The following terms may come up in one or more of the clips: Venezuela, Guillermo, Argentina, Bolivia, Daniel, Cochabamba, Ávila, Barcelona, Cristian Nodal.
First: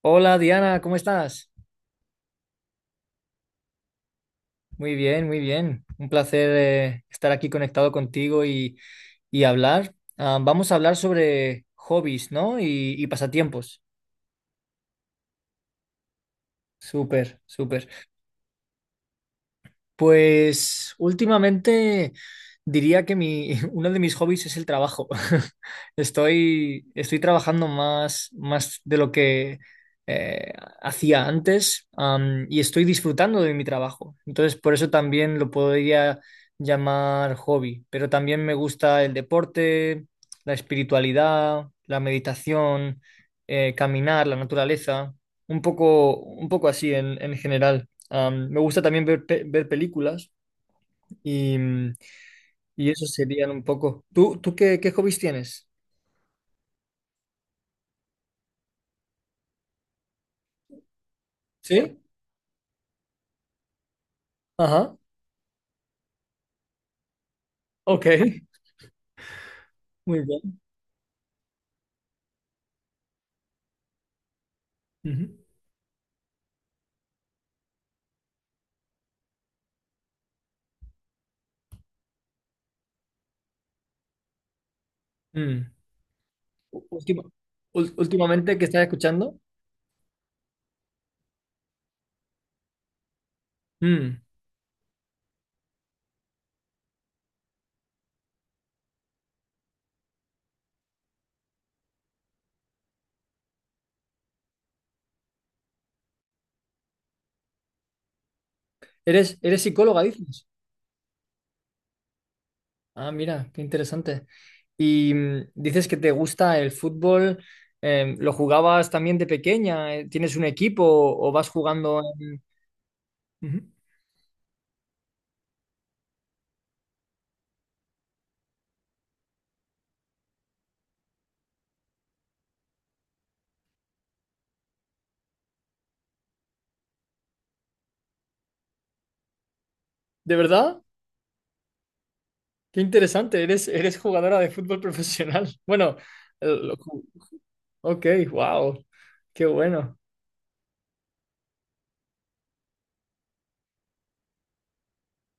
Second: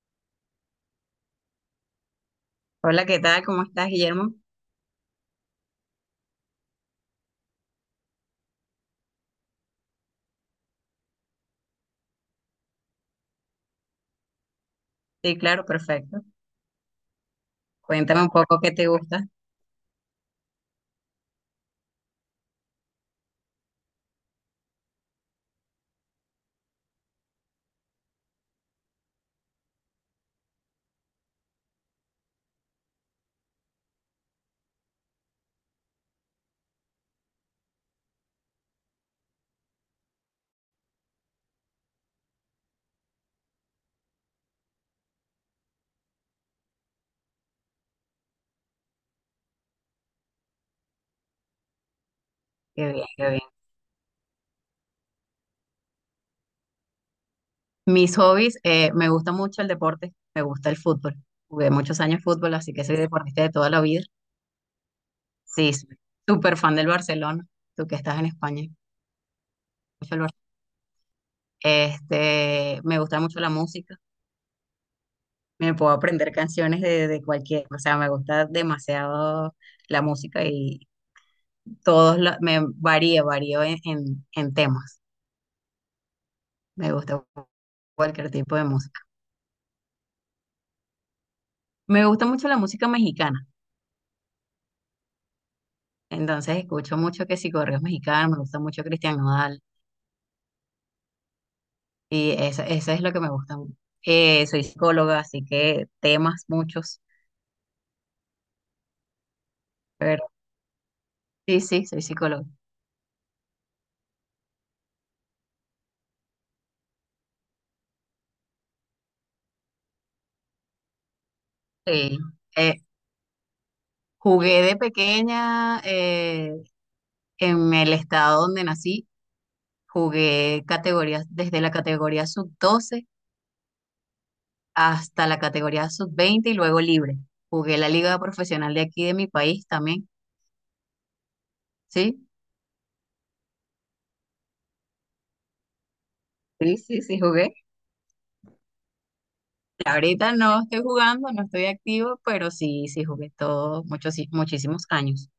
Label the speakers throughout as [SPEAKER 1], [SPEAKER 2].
[SPEAKER 1] Hola, Diana, ¿cómo estás?
[SPEAKER 2] Hola, ¿qué tal? ¿Cómo estás, Guillermo?
[SPEAKER 1] Muy bien, muy bien. Un placer estar aquí conectado contigo y hablar. Vamos a hablar sobre hobbies, ¿no? Y pasatiempos.
[SPEAKER 2] Sí, claro, perfecto.
[SPEAKER 1] Súper, súper.
[SPEAKER 2] Cuéntame un poco qué te gusta.
[SPEAKER 1] Pues últimamente diría que mi, uno de mis hobbies es el trabajo. Estoy trabajando más, más de lo que eh, hacía antes, y estoy disfrutando de mi trabajo. Entonces, por eso también lo podría llamar hobby. Pero también me gusta el deporte, la espiritualidad, la meditación, caminar, la naturaleza, un poco así en general. Me gusta también ver películas y, mm, y
[SPEAKER 2] Qué bien,
[SPEAKER 1] eso
[SPEAKER 2] qué bien.
[SPEAKER 1] serían un poco. Tú qué hobbies tienes?
[SPEAKER 2] Mis hobbies, me gusta mucho el deporte, me gusta el fútbol. Jugué
[SPEAKER 1] ¿Sí?
[SPEAKER 2] muchos años fútbol, así que soy deportista de toda la vida.
[SPEAKER 1] Ajá.
[SPEAKER 2] Sí, sí, súper fan del Barcelona, tú que
[SPEAKER 1] Ok.
[SPEAKER 2] estás en España. Mucho el
[SPEAKER 1] Muy bien.
[SPEAKER 2] Este, me gusta mucho la música,
[SPEAKER 1] Ujú.
[SPEAKER 2] me puedo aprender canciones de cualquier, o sea, me gusta demasiado la música y todos, me varía, varío en en temas.
[SPEAKER 1] Mm. U-
[SPEAKER 2] Me gusta
[SPEAKER 1] última-
[SPEAKER 2] cualquier tipo
[SPEAKER 1] últimamente,
[SPEAKER 2] de
[SPEAKER 1] ¿qué estás
[SPEAKER 2] música.
[SPEAKER 1] escuchando?
[SPEAKER 2] Me gusta mucho la música mexicana,
[SPEAKER 1] Mm.
[SPEAKER 2] entonces escucho mucho que si correos mexicanos, me gusta mucho Cristian Nodal y eso es lo que me gusta. Soy psicóloga, así que temas muchos,
[SPEAKER 1] ¿Eres, eres psicóloga,
[SPEAKER 2] pero
[SPEAKER 1] dices?
[SPEAKER 2] sí, sí, soy psicóloga.
[SPEAKER 1] Ah, mira, qué interesante. Y dices que te gusta el fútbol. Eh, ¿lo jugabas también de pequeña? ¿Tienes un equipo o vas jugando
[SPEAKER 2] Sí.
[SPEAKER 1] en...
[SPEAKER 2] Eh,
[SPEAKER 1] Ujú.
[SPEAKER 2] jugué de pequeña en el estado donde nací, jugué categorías desde la categoría sub doce hasta la categoría sub veinte y luego libre. Jugué la liga profesional de aquí de mi país también,
[SPEAKER 1] ¿De verdad?
[SPEAKER 2] ¿sí?
[SPEAKER 1] Qué interesante, eres, eres jugadora de fútbol profesional. Bueno, el- lo
[SPEAKER 2] Sí, sí,
[SPEAKER 1] ju-
[SPEAKER 2] sí, jugué.
[SPEAKER 1] ok, wow, qué bueno,
[SPEAKER 2] Ahorita no estoy jugando, no estoy activo, pero sí, sí jugué todos muchos, muchísimos años.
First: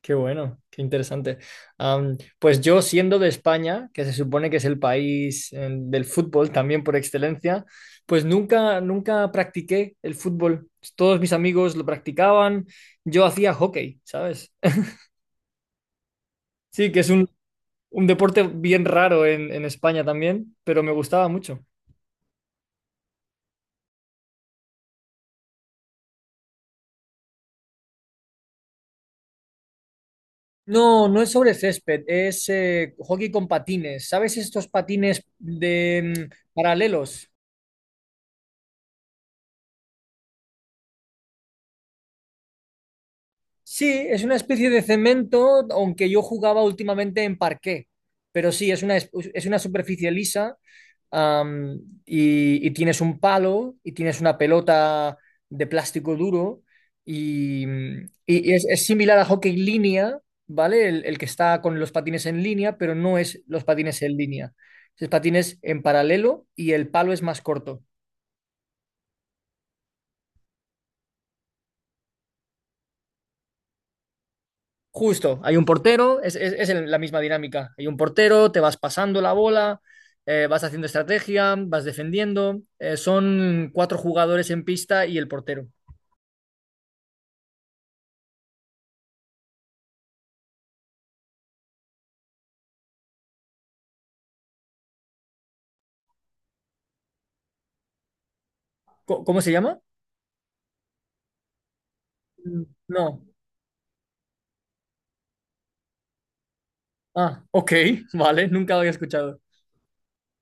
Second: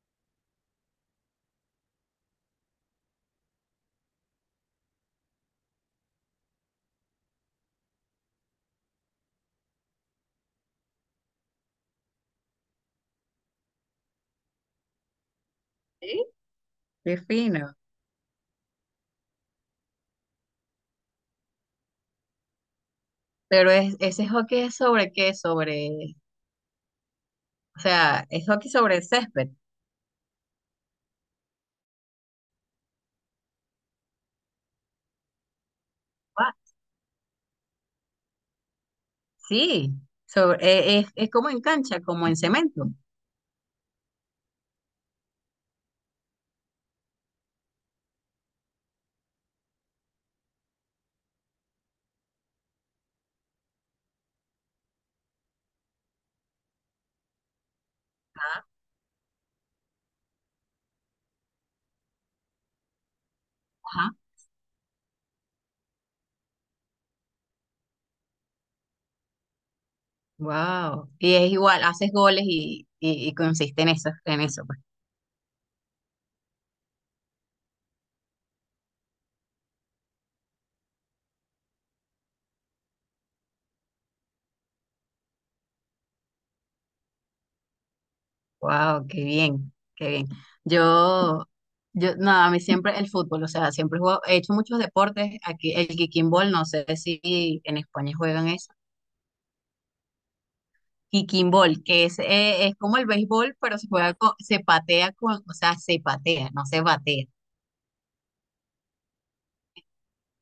[SPEAKER 1] qué bueno, qué interesante. Pues yo, siendo de España, que se supone que es el país del fútbol también por excelencia, pues nunca, nunca practiqué el fútbol. Todos mis amigos lo practicaban, yo hacía hockey, ¿sabes?
[SPEAKER 2] ¿Sí?
[SPEAKER 1] Sí, que es
[SPEAKER 2] Qué fino.
[SPEAKER 1] un deporte bien raro en España también, pero me gustaba mucho.
[SPEAKER 2] Pero es, ese hockey es sobre qué, sobre, o sea, ¿es hockey sobre césped?
[SPEAKER 1] No, no es sobre césped, es hockey con patines. ¿Sabes estos patines de
[SPEAKER 2] Ah,
[SPEAKER 1] paralelos?
[SPEAKER 2] sí, sobre, es como en cancha, como en cemento.
[SPEAKER 1] Sí, es una especie de cemento, aunque yo jugaba últimamente en parqué. Pero sí, es una, es una superficie lisa, y tienes un palo y tienes una pelota de plástico duro y, y es similar a hockey línea, ¿vale? El que está con los patines en línea, pero no es los patines
[SPEAKER 2] Ajá.
[SPEAKER 1] en línea. Es patines en paralelo y el palo es más corto.
[SPEAKER 2] Wow. Y es igual, haces goles y consiste en eso, en eso.
[SPEAKER 1] Justo, hay un portero, la misma dinámica. Hay un portero, te vas pasando la bola, vas haciendo estrategia, vas defendiendo. Son cuatro jugadores en pista y el portero.
[SPEAKER 2] Wow, qué bien, qué bien. Yo, yo, no, a mí siempre el fútbol, o sea, siempre he hecho muchos deportes. Aquí el kicking ball, no sé si en España juegan eso.
[SPEAKER 1] ¿Cómo se llama?
[SPEAKER 2] Kicking ball, que es como el
[SPEAKER 1] No.
[SPEAKER 2] béisbol, pero se juega con, se patea con, o sea, se patea, no se batea.
[SPEAKER 1] Ah, ok, vale, nunca lo había escuchado.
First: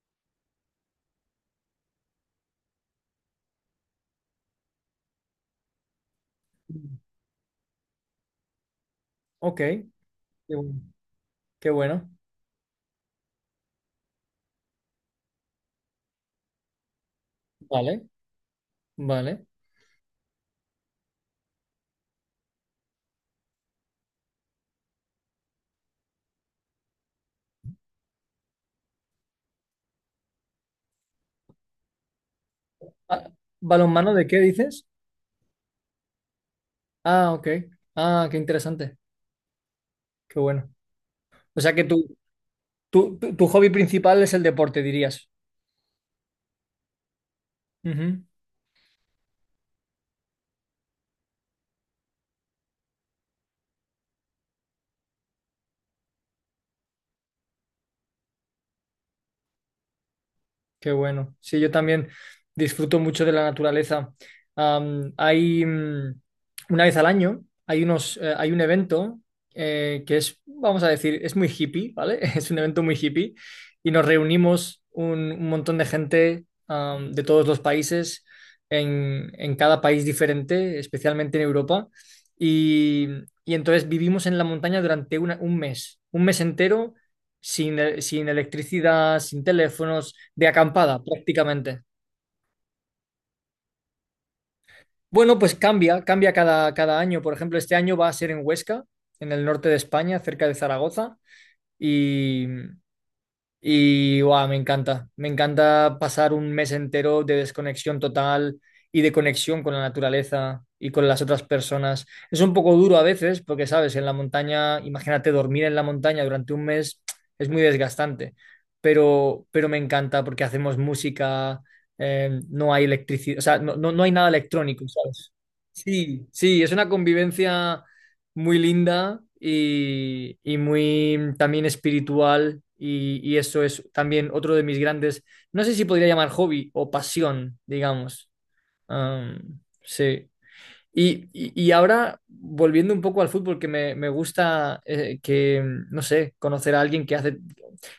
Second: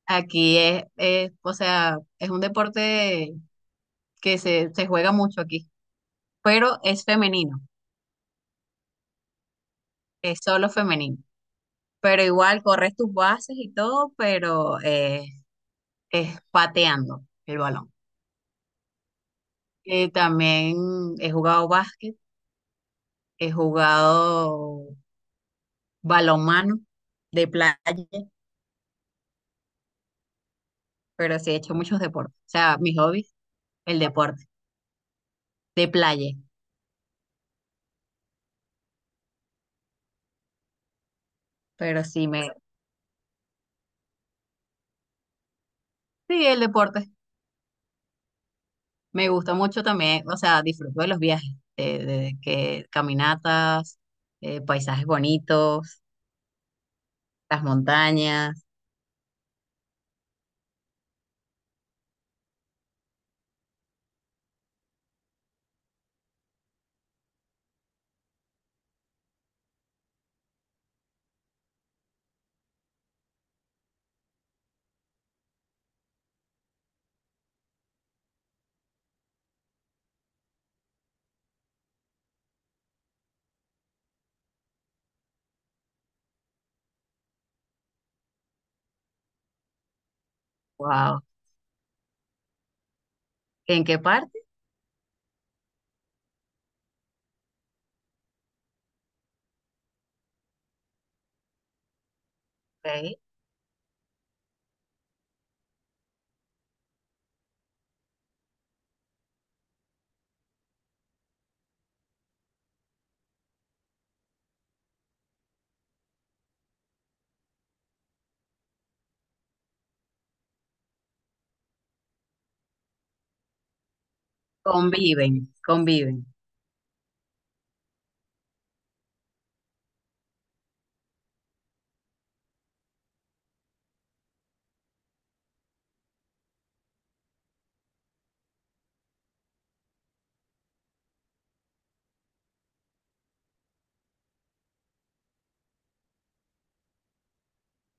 [SPEAKER 2] Aquí es, o sea, es un deporte se juega mucho aquí, pero es femenino,
[SPEAKER 1] Ok, qué
[SPEAKER 2] es solo
[SPEAKER 1] bueno,
[SPEAKER 2] femenino.
[SPEAKER 1] qué bueno.
[SPEAKER 2] Pero igual corres tus bases y todo, pero es pateando el balón.
[SPEAKER 1] Vale, vale.
[SPEAKER 2] También he jugado básquet, he jugado balonmano de playa, pero sí he hecho muchos deportes. O sea, mis
[SPEAKER 1] Ah,
[SPEAKER 2] hobbies, el
[SPEAKER 1] ¿balonmano de qué
[SPEAKER 2] deporte,
[SPEAKER 1] dices?
[SPEAKER 2] de playa,
[SPEAKER 1] Ah, ok. Ah, qué interesante, qué bueno. O sea que
[SPEAKER 2] pero sí me,
[SPEAKER 1] tu hobby principal es el deporte, dirías.
[SPEAKER 2] sí, el deporte.
[SPEAKER 1] Ujú.
[SPEAKER 2] Me gusta mucho también, o sea, disfruto de los viajes, de que caminatas, paisajes bonitos, las montañas,
[SPEAKER 1] Qué bueno. Sí, yo también disfruto mucho de la naturaleza. Hay una vez al año, hay hay un evento que es, vamos a decir, es muy hippie, ¿vale? Es un evento muy hippie y nos reunimos un montón de gente, de todos los países, en cada país diferente, especialmente en Europa. Y, y entonces vivimos en la montaña durante un mes entero sin, sin electricidad, sin teléfonos, de acampada
[SPEAKER 2] wow.
[SPEAKER 1] prácticamente.
[SPEAKER 2] ¿En qué parte?
[SPEAKER 1] Bueno, pues cambia, cambia cada, cada año. Por ejemplo, este año va a ser en Huesca, en el norte de España, cerca de Zaragoza.
[SPEAKER 2] Ok.
[SPEAKER 1] Y guau, me encanta pasar un mes entero de desconexión total y de conexión con la naturaleza y con las otras personas. Es un poco duro a veces porque, sabes, en la montaña, imagínate dormir en la montaña durante un mes, es muy desgastante, pero me encanta porque hacemos música, no hay electricidad, o sea, no, no, no hay nada electrónico, ¿sabes?
[SPEAKER 2] Conviven, conviven.
[SPEAKER 1] Sí, sí, es una convivencia muy linda y muy también espiritual y eso es también otro de mis grandes, no sé si podría llamar hobby o pasión, digamos. Sí. Y ahora, volviendo un poco al fútbol, que me gusta que, no sé, conocer a alguien que hace,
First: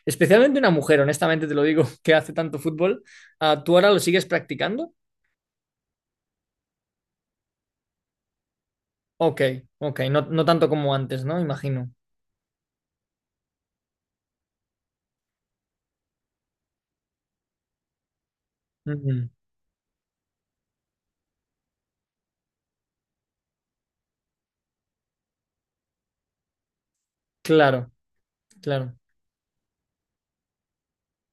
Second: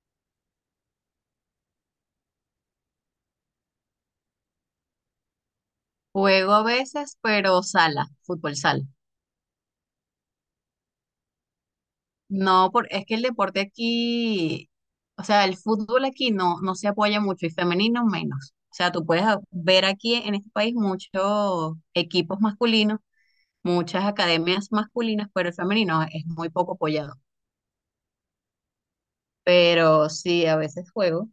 [SPEAKER 1] especialmente una mujer, honestamente te lo digo, que hace tanto fútbol. Ah, ¿tú ahora lo sigues practicando?
[SPEAKER 2] Juego a veces, pero sala, fútbol sala.
[SPEAKER 1] Ok, ok, no, no tanto como antes, ¿no? Imagino.
[SPEAKER 2] No, por, es que el deporte aquí, o sea, el fútbol aquí no, no se apoya mucho y femenino menos. O sea, tú puedes
[SPEAKER 1] Ujú.
[SPEAKER 2] ver aquí en este país muchos equipos masculinos, muchas academias masculinas, pero el femenino es muy poco apoyado.
[SPEAKER 1] Claro, claro,
[SPEAKER 2] Pero sí, a veces juego.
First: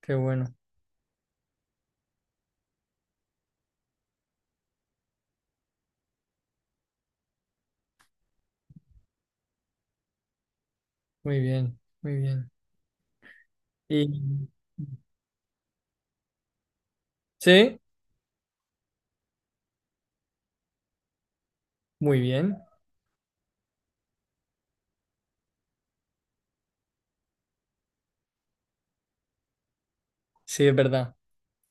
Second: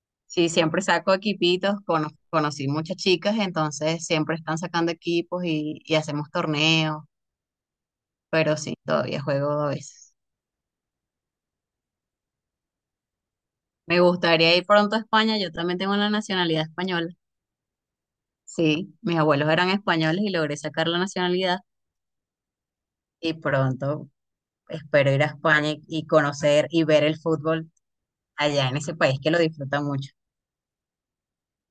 [SPEAKER 1] qué
[SPEAKER 2] Sí,
[SPEAKER 1] bueno.
[SPEAKER 2] siempre saco equipitos, conocí muchas chicas, entonces siempre están sacando equipos y hacemos torneos, pero sí, todavía juego a veces.
[SPEAKER 1] Muy bien, muy bien.
[SPEAKER 2] Me
[SPEAKER 1] Y
[SPEAKER 2] gustaría ir pronto a España, yo también tengo la nacionalidad española.
[SPEAKER 1] sí,
[SPEAKER 2] Sí, mis abuelos eran españoles y logré sacar la nacionalidad
[SPEAKER 1] muy bien.
[SPEAKER 2] y pronto espero ir a España y conocer y ver el fútbol allá en ese país que lo disfruta mucho.
[SPEAKER 1] Sí, es verdad.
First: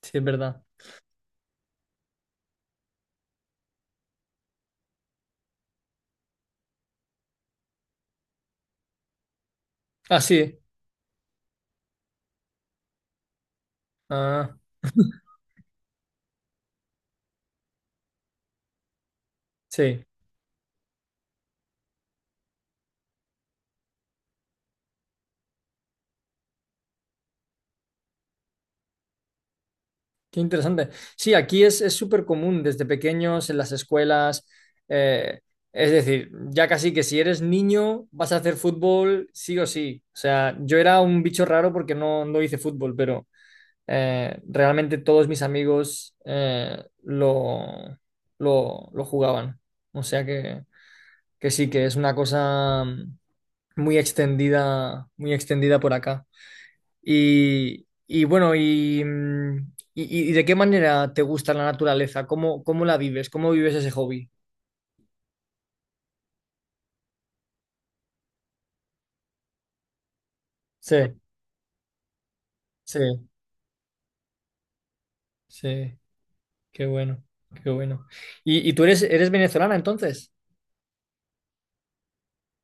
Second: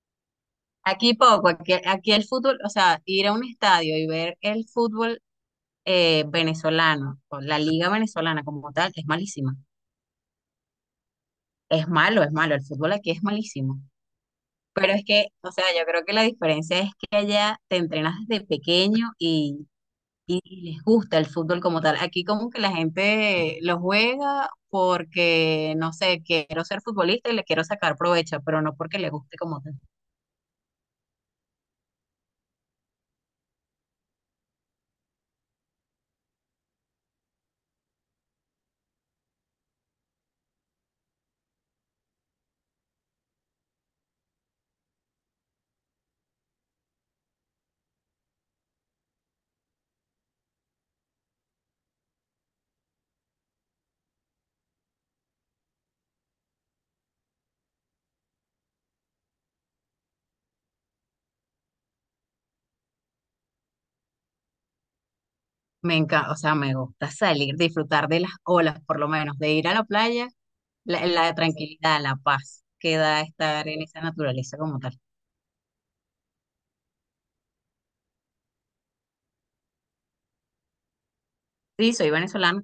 [SPEAKER 1] Sí, es verdad.
[SPEAKER 2] Aquí poco, aquí, aquí el fútbol, o sea, ir a un estadio y ver el fútbol venezolano, o la liga venezolana como tal, es malísima.
[SPEAKER 1] Ah, sí.
[SPEAKER 2] Es malo, el fútbol aquí es malísimo.
[SPEAKER 1] Ah,
[SPEAKER 2] Pero es que, o sea, yo creo que la diferencia es que allá te entrenas desde pequeño y
[SPEAKER 1] sí.
[SPEAKER 2] y les gusta el fútbol como tal. Aquí como que la gente lo juega porque, no sé, quiero ser futbolista y le quiero sacar provecho, pero no porque le guste como tal.
[SPEAKER 1] Qué interesante. Sí, aquí es súper común desde pequeños en las escuelas. Eh, es decir, ya casi que si eres niño vas a hacer fútbol sí o sí. O sea, yo era un bicho raro porque no, no hice fútbol, pero realmente todos mis amigos lo jugaban. O sea que sí, que es una cosa muy extendida por acá. Y bueno, y, y de qué manera te gusta la naturaleza? ¿Cómo, cómo la vives? ¿Cómo vives ese hobby?
[SPEAKER 2] Me encanta, o sea, me gusta salir, disfrutar de las olas, por lo menos, de ir a la playa,
[SPEAKER 1] Sí,
[SPEAKER 2] la tranquilidad, la paz que
[SPEAKER 1] sí,
[SPEAKER 2] da estar en esa naturaleza como tal.
[SPEAKER 1] sí, qué bueno, qué bueno. Y tú eres, eres venezolana entonces?
[SPEAKER 2] Sí, soy venezolana.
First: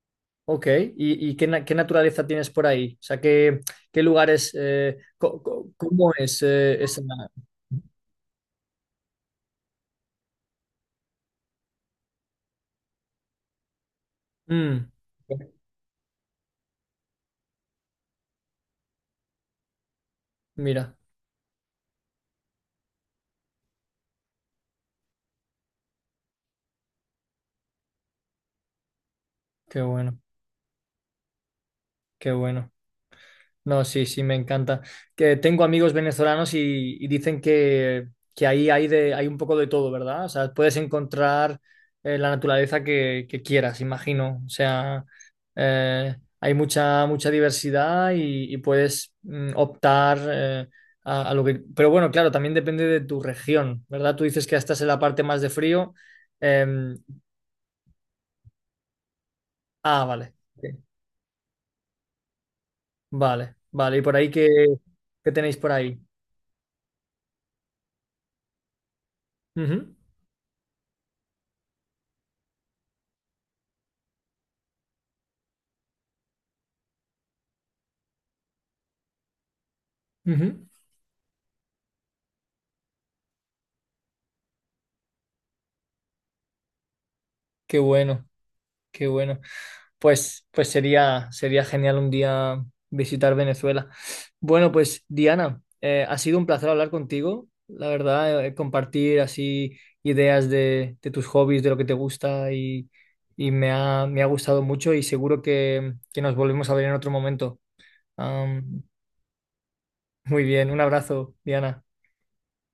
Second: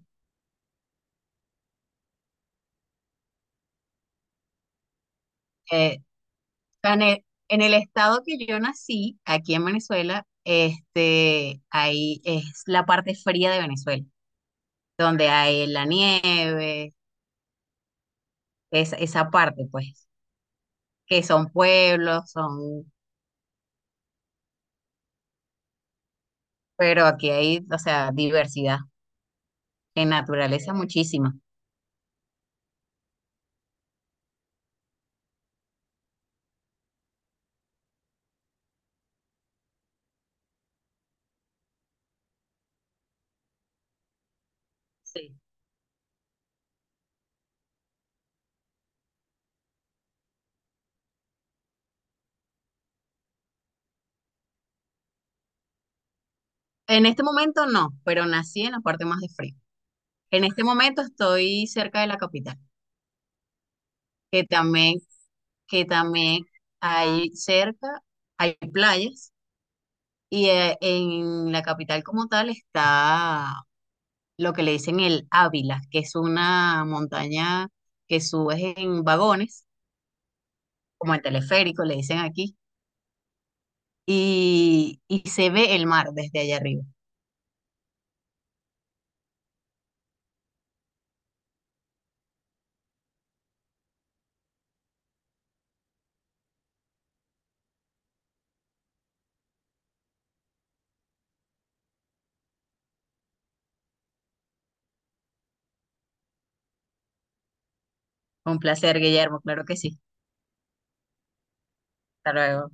[SPEAKER 1] Ok, y qué naturaleza tienes por ahí? O sea, ¿qué, qué lugares,
[SPEAKER 2] Eh,
[SPEAKER 1] cómo es
[SPEAKER 2] en
[SPEAKER 1] esa...
[SPEAKER 2] el, en el estado que yo nací, aquí en Venezuela, este, ahí es la parte fría de Venezuela
[SPEAKER 1] Mm,
[SPEAKER 2] donde
[SPEAKER 1] ok,
[SPEAKER 2] hay la nieve, es, esa parte, pues,
[SPEAKER 1] mira,
[SPEAKER 2] que son pueblos, son, pero aquí hay, o sea, diversidad
[SPEAKER 1] qué
[SPEAKER 2] en
[SPEAKER 1] bueno,
[SPEAKER 2] naturaleza muchísima.
[SPEAKER 1] qué bueno. No, sí, sí, me encanta. Que tengo amigos venezolanos y dicen que ahí hay, de, hay un poco de todo, ¿verdad? O sea, puedes encontrar la naturaleza que quieras, imagino. O sea,
[SPEAKER 2] Sí.
[SPEAKER 1] hay mucha, mucha diversidad y puedes optar a lo que... Pero bueno, claro, también depende de tu región, ¿verdad? Tú dices que estás en la parte más de frío. Em,
[SPEAKER 2] En este momento no, pero nací en la parte más de frío.
[SPEAKER 1] ah, vale.
[SPEAKER 2] En este
[SPEAKER 1] Ok.
[SPEAKER 2] momento estoy cerca de la capital,
[SPEAKER 1] Vale, vale. ¿Y por ahí
[SPEAKER 2] que
[SPEAKER 1] qué,
[SPEAKER 2] también,
[SPEAKER 1] qué tenéis por
[SPEAKER 2] que
[SPEAKER 1] ahí?
[SPEAKER 2] también hay cerca, hay playas,
[SPEAKER 1] Ujú,
[SPEAKER 2] y en la capital como tal está lo que le dicen el Ávila, que es una montaña que subes en vagones,
[SPEAKER 1] ujú.
[SPEAKER 2] como el teleférico, le dicen aquí, y se ve el mar desde allá arriba.
[SPEAKER 1] Qué bueno. Qué bueno. Pues, pues sería, sería genial un día visitar Venezuela. Bueno, pues Diana, ha sido un placer hablar contigo. La verdad, compartir así ideas de tus hobbies, de lo que te gusta y me ha gustado mucho y seguro que nos volvemos a ver en otro momento.
[SPEAKER 2] Un
[SPEAKER 1] Am,
[SPEAKER 2] placer, Guillermo, claro que sí.
[SPEAKER 1] muy bien, un abrazo, Diana.
[SPEAKER 2] Hasta luego.